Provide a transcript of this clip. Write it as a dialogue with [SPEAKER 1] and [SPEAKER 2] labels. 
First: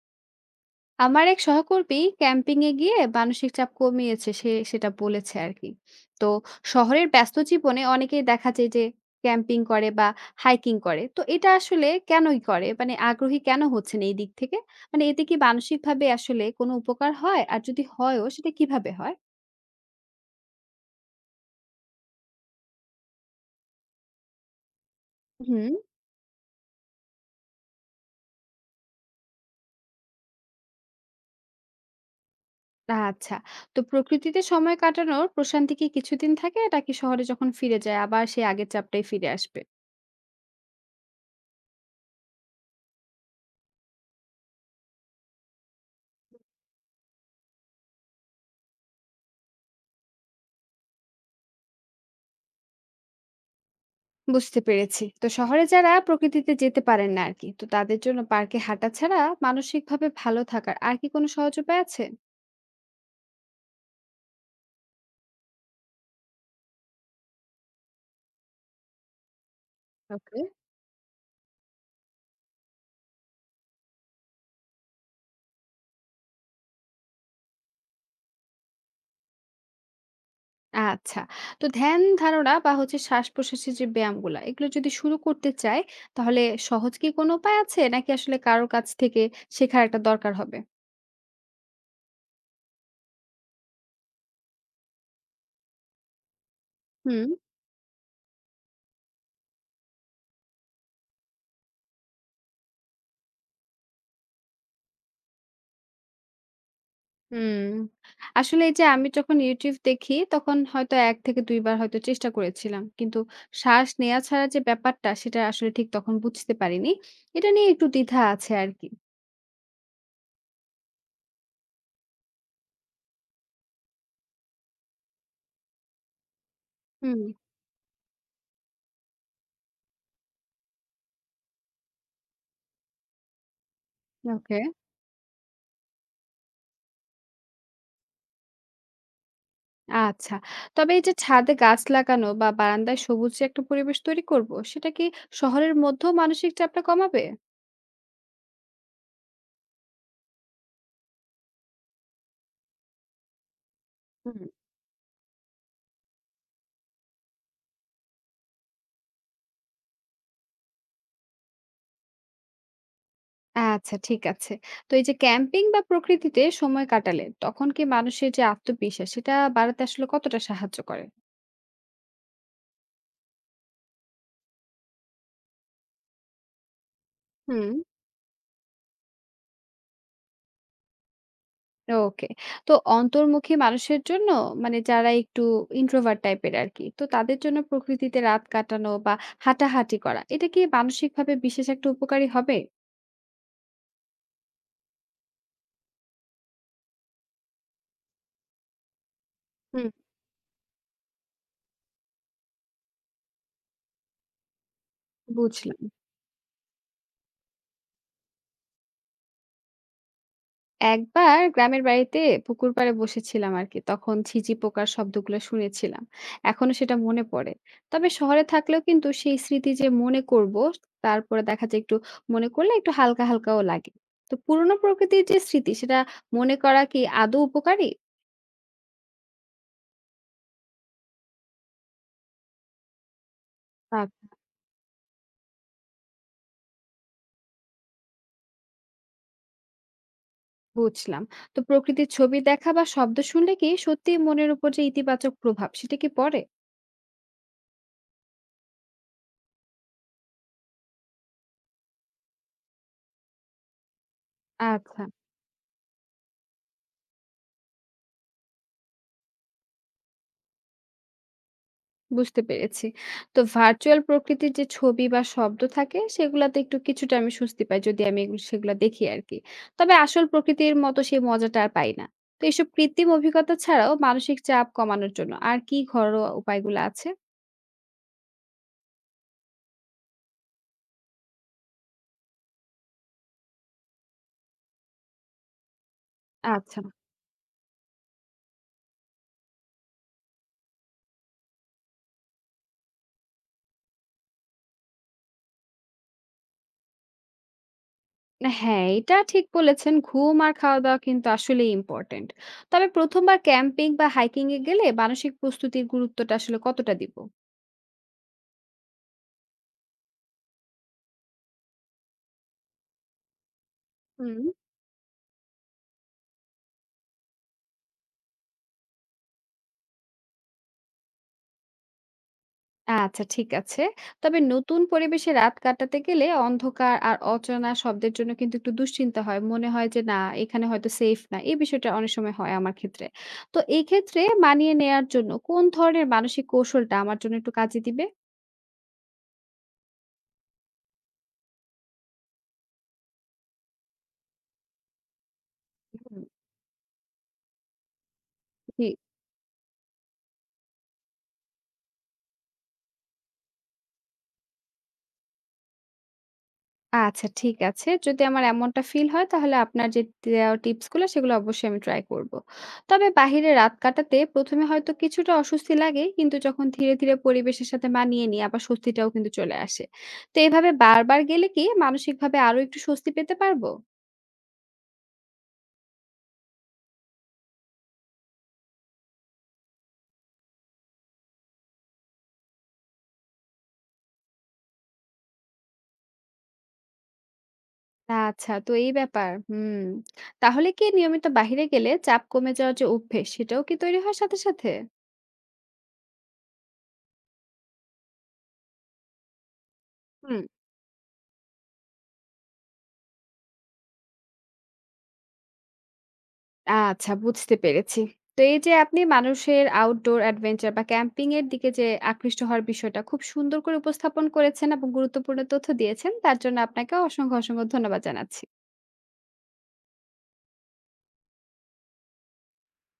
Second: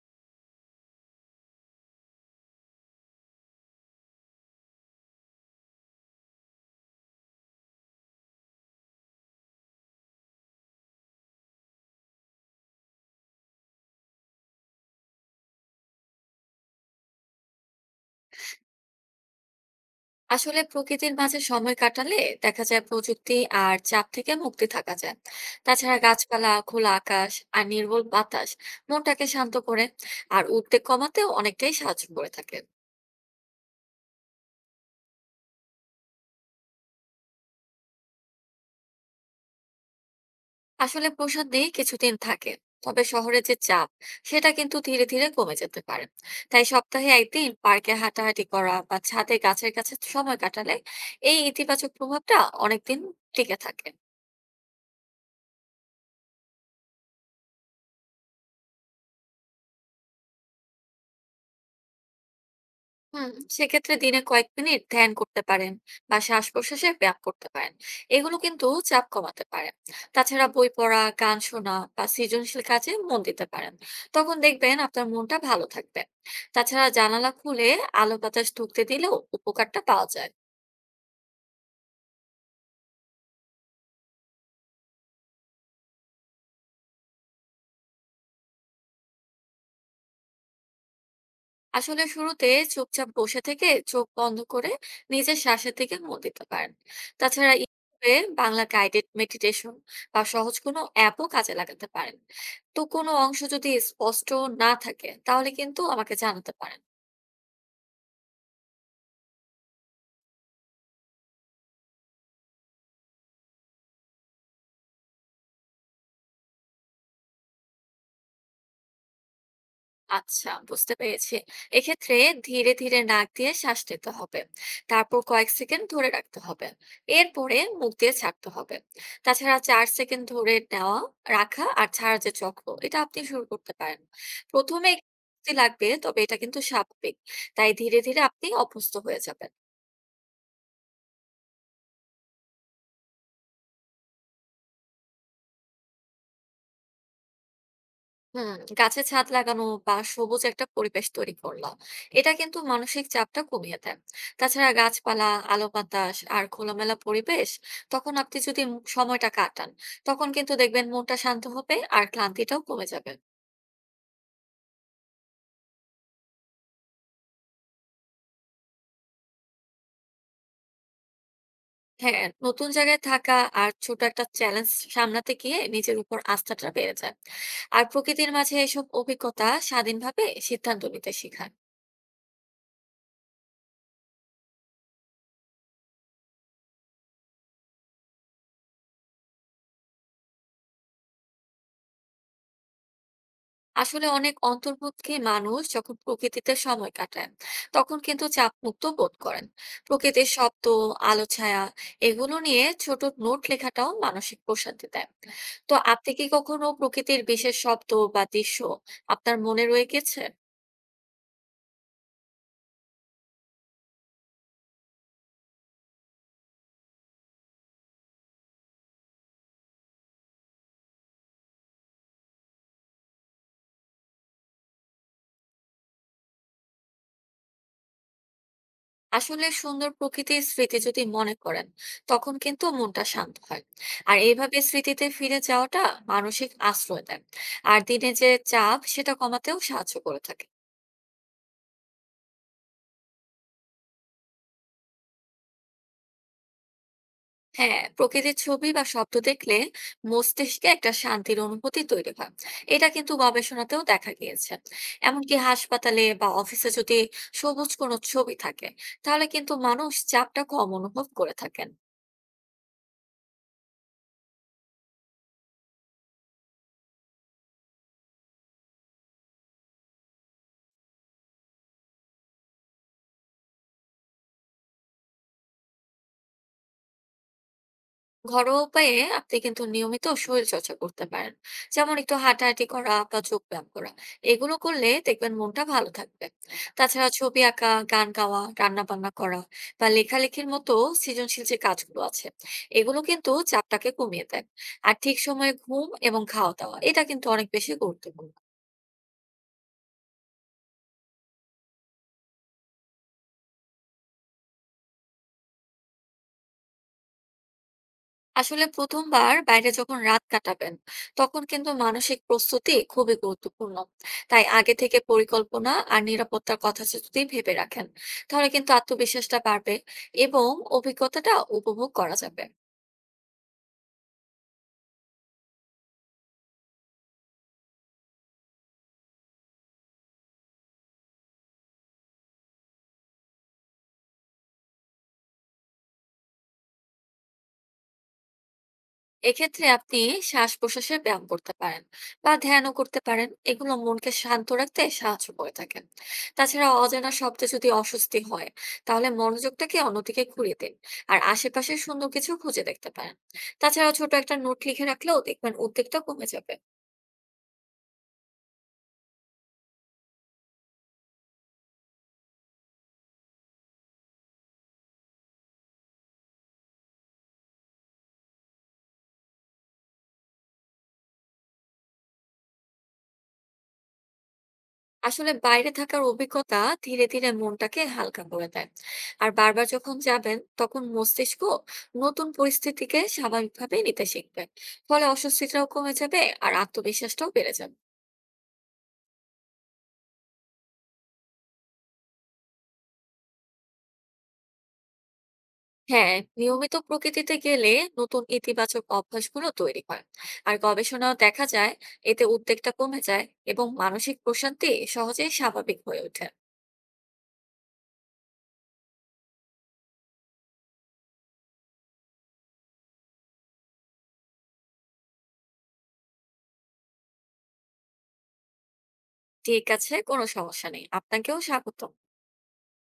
[SPEAKER 1] আমার এক সহকর্মী ক্যাম্পিং এ গিয়ে মানসিক চাপ কমিয়েছে সে সেটা বলেছে আর কি। তো শহরের ব্যস্ত জীবনে অনেকেই দেখা যায় যে ক্যাম্পিং করে বা হাইকিং করে। তো এটা আসলে কেনই করে, মানে আগ্রহী কেন হচ্ছেন এই দিক থেকে? মানে এতে কি মানসিক ভাবে আসলে কোনো উপকার হয়, আর যদি হয়ও সেটা কিভাবে হয়?
[SPEAKER 2] আসলে প্রকৃতির মাঝে সময় কাটালে দেখা যায় প্রযুক্তি আর চাপ থেকে মুক্তি থাকা যায়।
[SPEAKER 1] হুম।
[SPEAKER 2] তাছাড়া গাছপালা, খোলা আকাশ আর নির্মল বাতাস মনটাকে শান্ত করে আর উদ্বেগ কমাতেও অনেকটাই সাহায্য করে থাকে।
[SPEAKER 1] আচ্ছা। তো প্রকৃতিতে সময় কাটানোর প্রশান্তি কি কিছুদিন থাকে, নাকি শহরে যখন ফিরে যায় আবার সেই আগের চাপটাই ফিরে আসবে?
[SPEAKER 2] আসলে প্রশান্তি কিছুদিন থাকে, তবে শহরে যে চাপ সেটা কিন্তু ধীরে ধীরে কমে যেতে পারে। তাই সপ্তাহে একদিন পার্কে হাঁটাহাঁটি করা বা ছাদে গাছের কাছে সময় কাটালে এই ইতিবাচক প্রভাবটা অনেকদিন টিকে থাকে।
[SPEAKER 1] বুঝতে পেরেছি। তো শহরে যারা প্রকৃতিতে যেতে পারেন না আর কি, তো তাদের জন্য পার্কে হাঁটা ছাড়া মানসিকভাবে ভালো থাকার আর কি কোনো সহজ উপায় আছে?
[SPEAKER 2] হুম, সেক্ষেত্রে দিনে কয়েক মিনিট ধ্যান করতে পারেন বা শ্বাস প্রশ্বাসের ব্যায়াম করতে পারেন, এগুলো কিন্তু চাপ কমাতে পারে।
[SPEAKER 1] ওকে।
[SPEAKER 2] তাছাড়া বই পড়া, গান শোনা বা সৃজনশীল কাজে মন দিতে পারেন, তখন দেখবেন আপনার মনটা ভালো থাকবে। তাছাড়া জানালা খুলে আলো বাতাস ঢুকতে দিলেও উপকারটা পাওয়া যায়।
[SPEAKER 1] আচ্ছা। তো ধ্যান ধারণা বা হচ্ছে শ্বাস প্রশ্বাসের যে ব্যায়ামগুলা, এগুলো যদি শুরু করতে চায় তাহলে সহজ কি কোনো উপায় আছে, নাকি আসলে কারোর কাছ থেকে শেখার একটা দরকার হবে?
[SPEAKER 2] আসলে শুরুতে চুপচাপ বসে থেকে চোখ বন্ধ করে নিজের শ্বাসের দিকে মন দিতে পারেন।
[SPEAKER 1] হুম।
[SPEAKER 2] তাছাড়া ইউটিউবে বাংলা গাইডেড মেডিটেশন বা সহজ কোনো অ্যাপও কাজে লাগাতে পারেন। তো কোনো অংশ যদি স্পষ্ট না থাকে তাহলে কিন্তু আমাকে জানাতে পারেন।
[SPEAKER 1] হুম। আসলে এই যে আমি যখন YouTube দেখি তখন হয়তো ১ থেকে ২ বার হয়তো চেষ্টা করেছিলাম। কিন্তু শ্বাস নেয়া ছাড়া যে ব্যাপারটা সেটা আসলে ঠিক তখন বুঝতে পারিনি। এটা নিয়ে একটু দ্বিধা আছে আরকি।
[SPEAKER 2] আচ্ছা, বুঝতে পেরেছি। এক্ষেত্রে ধীরে ধীরে নাক দিয়ে শ্বাস নিতে হবে, তারপর কয়েক সেকেন্ড ধরে রাখতে হবে,
[SPEAKER 1] হুম,
[SPEAKER 2] এরপরে মুখ দিয়ে ছাড়তে হবে। তাছাড়া 4 সেকেন্ড ধরে নেওয়া, রাখা আর ছাড়ার যে চক্র, এটা আপনি শুরু করতে পারেন।
[SPEAKER 1] ওকে।
[SPEAKER 2] প্রথমে একটু স্বস্তি লাগবে, তবে এটা কিন্তু স্বাভাবিক। তাই ধীরে ধীরে আপনি অভ্যস্ত হয়ে যাবেন।
[SPEAKER 1] আচ্ছা। তবে এই যে ছাদে গাছ লাগানো বা বারান্দায় সবুজ যে একটা পরিবেশ তৈরি করব, সেটা কি শহরের মধ্যেও মানসিক চাপটা কমাবে?
[SPEAKER 2] হুম, গাছে ছাদ লাগানো বা সবুজ একটা পরিবেশ তৈরি করলো, এটা কিন্তু মানসিক চাপটা কমিয়ে দেয়।
[SPEAKER 1] হুম।
[SPEAKER 2] তাছাড়া গাছপালা, আলো বাতাস আর খোলামেলা পরিবেশ, তখন আপনি যদি সময়টা কাটান তখন কিন্তু দেখবেন মনটা শান্ত হবে আর ক্লান্তিটাও কমে যাবে।
[SPEAKER 1] আচ্ছা ঠিক আছে। তো এই যে ক্যাম্পিং বা প্রকৃতিতে সময় কাটালে তখন কি মানুষের যে আত্মবিশ্বাস সেটা বাড়াতে আসলে কতটা সাহায্য করে?
[SPEAKER 2] হ্যাঁ, নতুন জায়গায় থাকা আর ছোট একটা চ্যালেঞ্জ সামলাতে গিয়ে নিজের উপর আস্থাটা বেড়ে যায়।
[SPEAKER 1] হুম।
[SPEAKER 2] আর প্রকৃতির মাঝে এসব অভিজ্ঞতা স্বাধীনভাবে সিদ্ধান্ত নিতে শেখায়।
[SPEAKER 1] ওকে। তো অন্তর্মুখী মানুষের জন্য মানে যারা একটু ইন্ট্রোভার্ট টাইপের আরকি, তো তাদের জন্য প্রকৃতিতে রাত কাটানো বা হাঁটাহাঁটি করা এটা কি মানসিকভাবে বিশেষ একটা উপকারী হবে?
[SPEAKER 2] আসলে অনেক অন্তর্মুখী মানুষ যখন প্রকৃতিতে সময় কাটায় তখন কিন্তু চাপ মুক্ত বোধ করেন।
[SPEAKER 1] হুম।
[SPEAKER 2] প্রকৃতির শব্দ, আলো ছায়া, এগুলো নিয়ে ছোট নোট লেখাটাও মানসিক প্রশান্তি দেয়। তো
[SPEAKER 1] বুঝলাম।
[SPEAKER 2] আপনি কি কখনো প্রকৃতির বিশেষ শব্দ বা দৃশ্য আপনার মনে রয়ে গেছে?
[SPEAKER 1] একবার গ্রামের বাড়িতে পুকুর পাড়ে বসেছিলাম আরকি। তখন ঝিঁঝি পোকার শব্দগুলো শুনেছিলাম। এখনো সেটা মনে পড়ে। তবে শহরে থাকলেও কিন্তু সেই স্মৃতি যে মনে করব, তারপরে দেখা যায় একটু মনে করলে একটু হালকা, হালকাও লাগে। তো পুরনো প্রকৃতির যে স্মৃতি সেটা মনে করা কি আদৌ উপকারী?
[SPEAKER 2] আসলে সুন্দর প্রকৃতির স্মৃতি যদি মনে করেন তখন কিন্তু মনটা শান্ত হয়।
[SPEAKER 1] আচ্ছা,
[SPEAKER 2] আর এইভাবে স্মৃতিতে ফিরে যাওয়াটা মানসিক আশ্রয় দেয় আর দিনে যে চাপ সেটা কমাতেও সাহায্য করে থাকে।
[SPEAKER 1] বুঝলাম। তো প্রকৃতির ছবি দেখা বা শব্দ শুনলে কি সত্যিই মনের উপর যে ইতিবাচক প্রভাব সেটা কি পড়ে?
[SPEAKER 2] হ্যাঁ, প্রকৃতির ছবি বা শব্দ দেখলে মস্তিষ্কে একটা শান্তির অনুভূতি তৈরি হয়, এটা কিন্তু গবেষণাতেও দেখা গিয়েছে।
[SPEAKER 1] আচ্ছা,
[SPEAKER 2] এমনকি হাসপাতালে বা অফিসে যদি সবুজ কোনো ছবি থাকে তাহলে কিন্তু মানুষ চাপটা কম অনুভব করে থাকেন।
[SPEAKER 1] বুঝতে পেরেছি। তো ভার্চুয়াল প্রকৃতির যে ছবি বা শব্দ থাকে সেগুলাতে একটু কিছুটা আমি স্বস্তি পাই, যদি আমি এগুলো দেখি আরকি। তবে আসল প্রকৃতির মতো সেই মজাটা আর পাই না। তো এসব কৃত্রিম অভিজ্ঞতা ছাড়াও মানসিক চাপ কমানোর জন্য আর কি ঘরোয়া উপায়গুলো আছে?
[SPEAKER 2] ঘরোয়া উপায়ে আপনি কিন্তু নিয়মিত শরীর চর্চা করতে পারেন, যেমন একটু হাঁটাহাঁটি করা বা যোগ ব্যায়াম করা, এগুলো করলে দেখবেন মনটা ভালো থাকবে।
[SPEAKER 1] আচ্ছা।
[SPEAKER 2] তাছাড়া ছবি আঁকা, গান গাওয়া, রান্না বান্না করা বা লেখালেখির মতো সৃজনশীল যে কাজগুলো আছে, এগুলো কিন্তু চাপটাকে কমিয়ে দেয়। আর ঠিক সময়ে ঘুম এবং খাওয়া দাওয়া, এটা কিন্তু অনেক বেশি গুরুত্বপূর্ণ।
[SPEAKER 1] হ্যাঁ, এটা ঠিক বলেছেন। ঘুম আর খাওয়া-দাওয়া কিন্তু আসলেই ইম্পোর্টেন্ট। তবে ১ম বার ক্যাম্পিং বা হাইকিং এ গেলে মানসিক প্রস্তুতির গুরুত্বটা আসলে কতটা দিব?
[SPEAKER 2] আসলে প্রথমবার বাইরে যখন রাত কাটাবেন তখন কিন্তু মানসিক প্রস্তুতি খুবই গুরুত্বপূর্ণ। তাই
[SPEAKER 1] হুম।
[SPEAKER 2] আগে থেকে পরিকল্পনা আর নিরাপত্তার কথা যদি ভেবে রাখেন তাহলে কিন্তু আত্মবিশ্বাসটা বাড়বে এবং অভিজ্ঞতাটা উপভোগ করা যাবে।
[SPEAKER 1] আচ্ছা ঠিক আছে। তবে নতুন পরিবেশে রাত কাটাতে গেলে অন্ধকার আর অচেনা শব্দের জন্য কিন্তু একটু দুশ্চিন্তা হয়। মনে হয় যে না, এখানে হয়তো সেফ না। এই বিষয়টা অনেক সময় হয় আমার ক্ষেত্রে। তো এই ক্ষেত্রে মানিয়ে নেয়ার জন্য কোন ধরনের মানসিক কৌশলটা আমার জন্য একটু কাজে দিবে?
[SPEAKER 2] এক্ষেত্রে আপনি শ্বাস প্রশ্বাসের ব্যায়াম করতে পারেন বা ধ্যানও করতে পারেন, এগুলো মনকে শান্ত রাখতে সাহায্য করে থাকে।
[SPEAKER 1] হুম।
[SPEAKER 2] তাছাড়া অজানা শব্দে যদি অস্বস্তি হয়
[SPEAKER 1] জি।
[SPEAKER 2] তাহলে মনোযোগটাকে অন্যদিকে ঘুরিয়ে দিন আর আশেপাশে সুন্দর কিছু খুঁজে দেখতে পারেন। তাছাড়া ছোট একটা নোট লিখে রাখলেও দেখবেন উদ্বেগটা কমে যাবে।
[SPEAKER 1] আচ্ছা ঠিক আছে। যদি আমার এমনটা ফিল হয় তাহলে আপনার যে দেওয়া টিপস গুলো সেগুলো অবশ্যই আমি ট্রাই করব। তবে বাহিরে রাত কাটাতে ১ম এ হয়তো কিছুটা অস্বস্তি লাগে, কিন্তু যখন ধীরে, ধীরে পরিবেশের সাথে মানিয়ে নিই আবার স্বস্তিটাও কিন্তু চলে আসে। তো এভাবে বারবার গেলে কি মানসিকভাবে আরো একটু স্বস্তি পেতে পারবো?
[SPEAKER 2] আসলে বাইরে থাকার অভিজ্ঞতা ধীরে ধীরে মনটাকে হালকা করে দেয়। আর বারবার যখন যাবেন তখন মস্তিষ্ক নতুন পরিস্থিতিকে স্বাভাবিকভাবে নিতে শিখবে, ফলে অস্বস্তিটাও কমে যাবে আর আত্মবিশ্বাসটাও বেড়ে যাবে।
[SPEAKER 1] আচ্ছা, তো এই ব্যাপার। হুম। তাহলে কি নিয়মিত বাহিরে গেলে চাপ কমে যাওয়ার যে অভ্যেস সেটাও কি তৈরি হয় সাথে, সাথে?
[SPEAKER 2] হ্যাঁ, নিয়মিত প্রকৃতিতে গেলে নতুন ইতিবাচক অভ্যাসগুলো তৈরি হয়।
[SPEAKER 1] হুম।
[SPEAKER 2] আর গবেষণাও দেখা যায় এতে উদ্বেগটা কমে যায় এবং মানসিক প্রশান্তি সহজেই স্বাভাবিক হয়ে ওঠে।
[SPEAKER 1] আচ্ছা, বুঝতে পেরেছি। তো এই যে আপনি মানুষের আউটডোর অ্যাডভেঞ্চার বা ক্যাম্পিং এর দিকে যে আকৃষ্ট হওয়ার বিষয়টা খুব সুন্দর করে উপস্থাপন করেছেন এবং গুরুত্বপূর্ণ তথ্য দিয়েছেন, তার জন্য আপনাকে অসংখ্য, অসংখ্য ধন্যবাদ জানাচ্ছি।
[SPEAKER 2] ঠিক আছে, কোনো সমস্যা নেই, আপনাকেও স্বাগত।